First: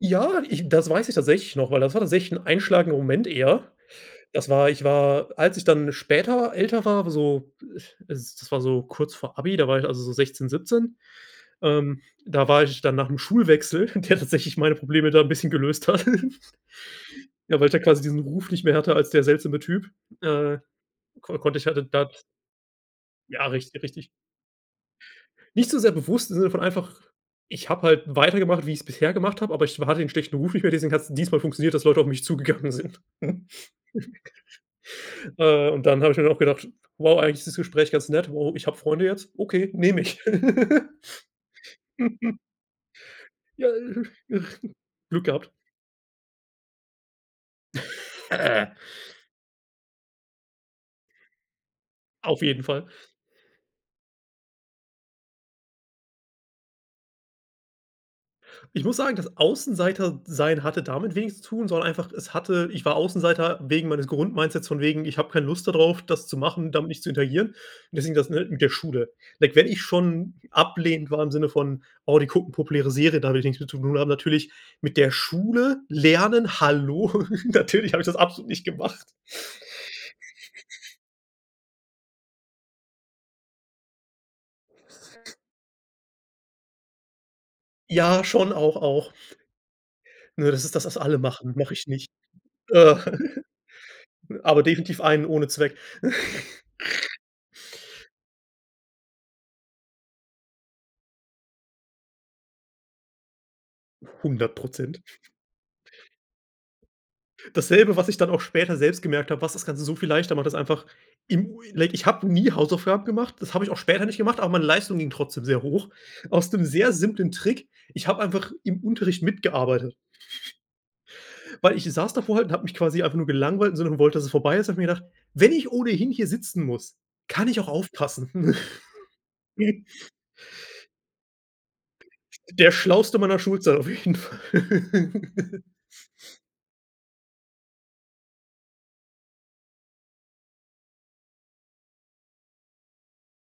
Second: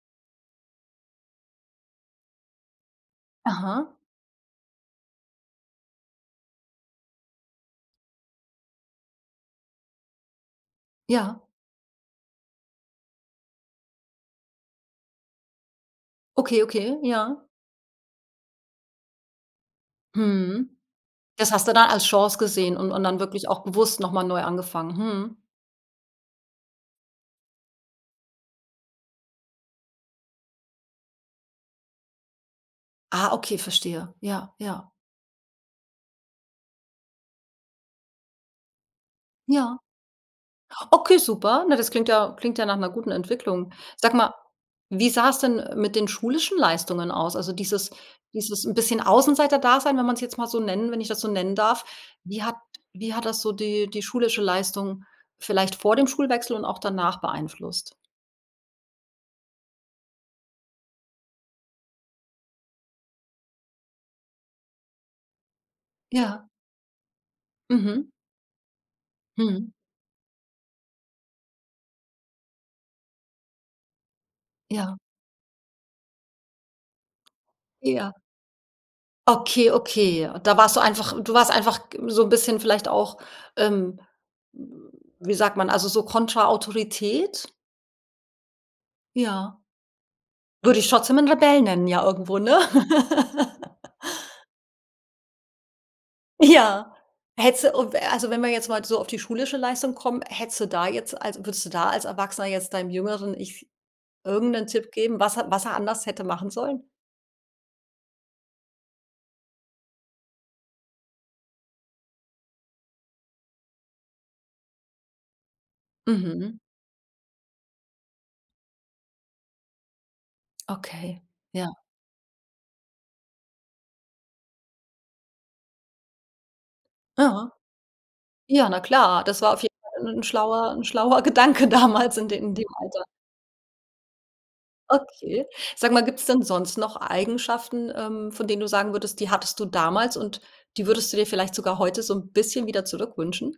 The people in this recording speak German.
Ja, ich das weiß ich tatsächlich noch, weil das war tatsächlich einschlagender Moment eher. Aha. Das war ich war als ich dann später älter war, so, s das war so kurz vor Abi, da war ich, also, so 16, 17, Ja. ähm, da war ich dann nach 'nem Schulwechsel, der tatsächlich meine Probleme da 'n bisschen gelöst hat. Okay, okay, ja. Ja, weil ich da quasi diesen Ruf nicht mehr hatte als der seltsame Typ, äh, Mhm. ko Das konnte ich hast du halt d dann als da Chance gesehen und und dann Ja, wirklich auch richtig, bewusst richtig. noch mal neu angefangen? Mhm. Nicht so sehr bewusst in dem Sinne von einfach ich habe halt weitergemacht, wie ich's bisher gemacht habe, aber ich wa hatte den schlechten Ruf nicht mehr, deswegen hat es dieses mal funktioniert, dass Leute auf mich zugegangen sind. Ah, okay, verstehe. Ja, ja. Äh, und dann habe ich mir auch gedacht: „Wow, eigentlich ist das Gespräch ganz nett. Wow, ich habe Freunde jetzt. Okay, Ja. nehme ich.“ Okay, super. Na, das klingt ja klingt ja nach 'ner guten Ja Entwicklung. Sag mal, [unintelligible] wie Glück sah es gehabt. denn, äh, mit den schulischen Leistungen aus? Also, dieses 'n bisschen Außenseiterdasein, wenn man's jetzt mal so nennen wenn ich das so nennen darf. Auf Wie hat jeden Fall. wie hat das so die die schulische Leistung vielleicht vor dem Schulwechsel und auch danach beeinflusst? Ich muss sagen, das Außenseiter-sein hatte damit wenig zu tun, sondern einfach es hatte ich war Außenseiter wegen meines Grundmindsets von wegen, ich habe keine Lust da drauf, das zu Ja. machen, damit nicht zu interagieren. Und Mhm. deswegen das, ne, mit der Schule. Wenn wenn Mhm. ich schon ablehnend war im Sinne von: „Oh, die gucken populäre Serien, da habe ich nix mit zu tun.“ Aber natürlich Ja. mit der Schule lernen, hallo? Natürlich habe ich Ja. das absolut nicht gemacht. Okay, okay. Da warst du einfach du warst einfach g so 'n bisschen vielleicht auch, ähm wie sagt man, also, so Kontra-Autorität. Ja, schon auch, auch. Ja. Ne? Das ist Würde das, ich was trotzdem alle 'nen machen, Rebell mache nennen, ich ja nicht. irgendwo, ne? Aber definitiv einen ohne Zweck. Ja. Hättest du, o w also, wenn wir jetzt mal so auf die schulische Leistung kommen, hättest du da jetzt also, würdest du da als Erwachsener jetzt deinem jüngeren Ich hundert irgendeinen Tipp Prozent. geben, was er was er anders hätte machen sollen? Dasselbe, was ich dann auch später selbst gemerkt habe, was das Ganze so viel leichter macht, ist einfach im like ich habe nie Hausaufgaben gemacht, das habe ich auch später nicht gemacht, aber meine Leistung ging trotzdem sehr hoch. Aus Mhm. dem sehr simplen Trick, ich habe einfach im Unterricht mitgearbeitet. Okay, ja. Weil ich saß davor halt und habe mich quasi einfach nur gelangweilt, im Sinne von wollte, dass es vorbei ist. Habe mir gedacht: „Wenn ich ohnehin hier sitzen muss, kann Ja. ich auch aufpassen.“ Ja, na klar, das war auf jeden Fall 'n schlauer 'n schlauer Gedanke damals in de in dem Der Alter. schlauste meiner Schulzeit auf jeden Okay. Fall. Sag mal, gibt es denn sonst noch Eigenschaften, ähm, von denen du sagen würdest, die hattest du damals und die würdest du dir vielleicht sogar heute so 'n bisschen wieder zurückwünschen?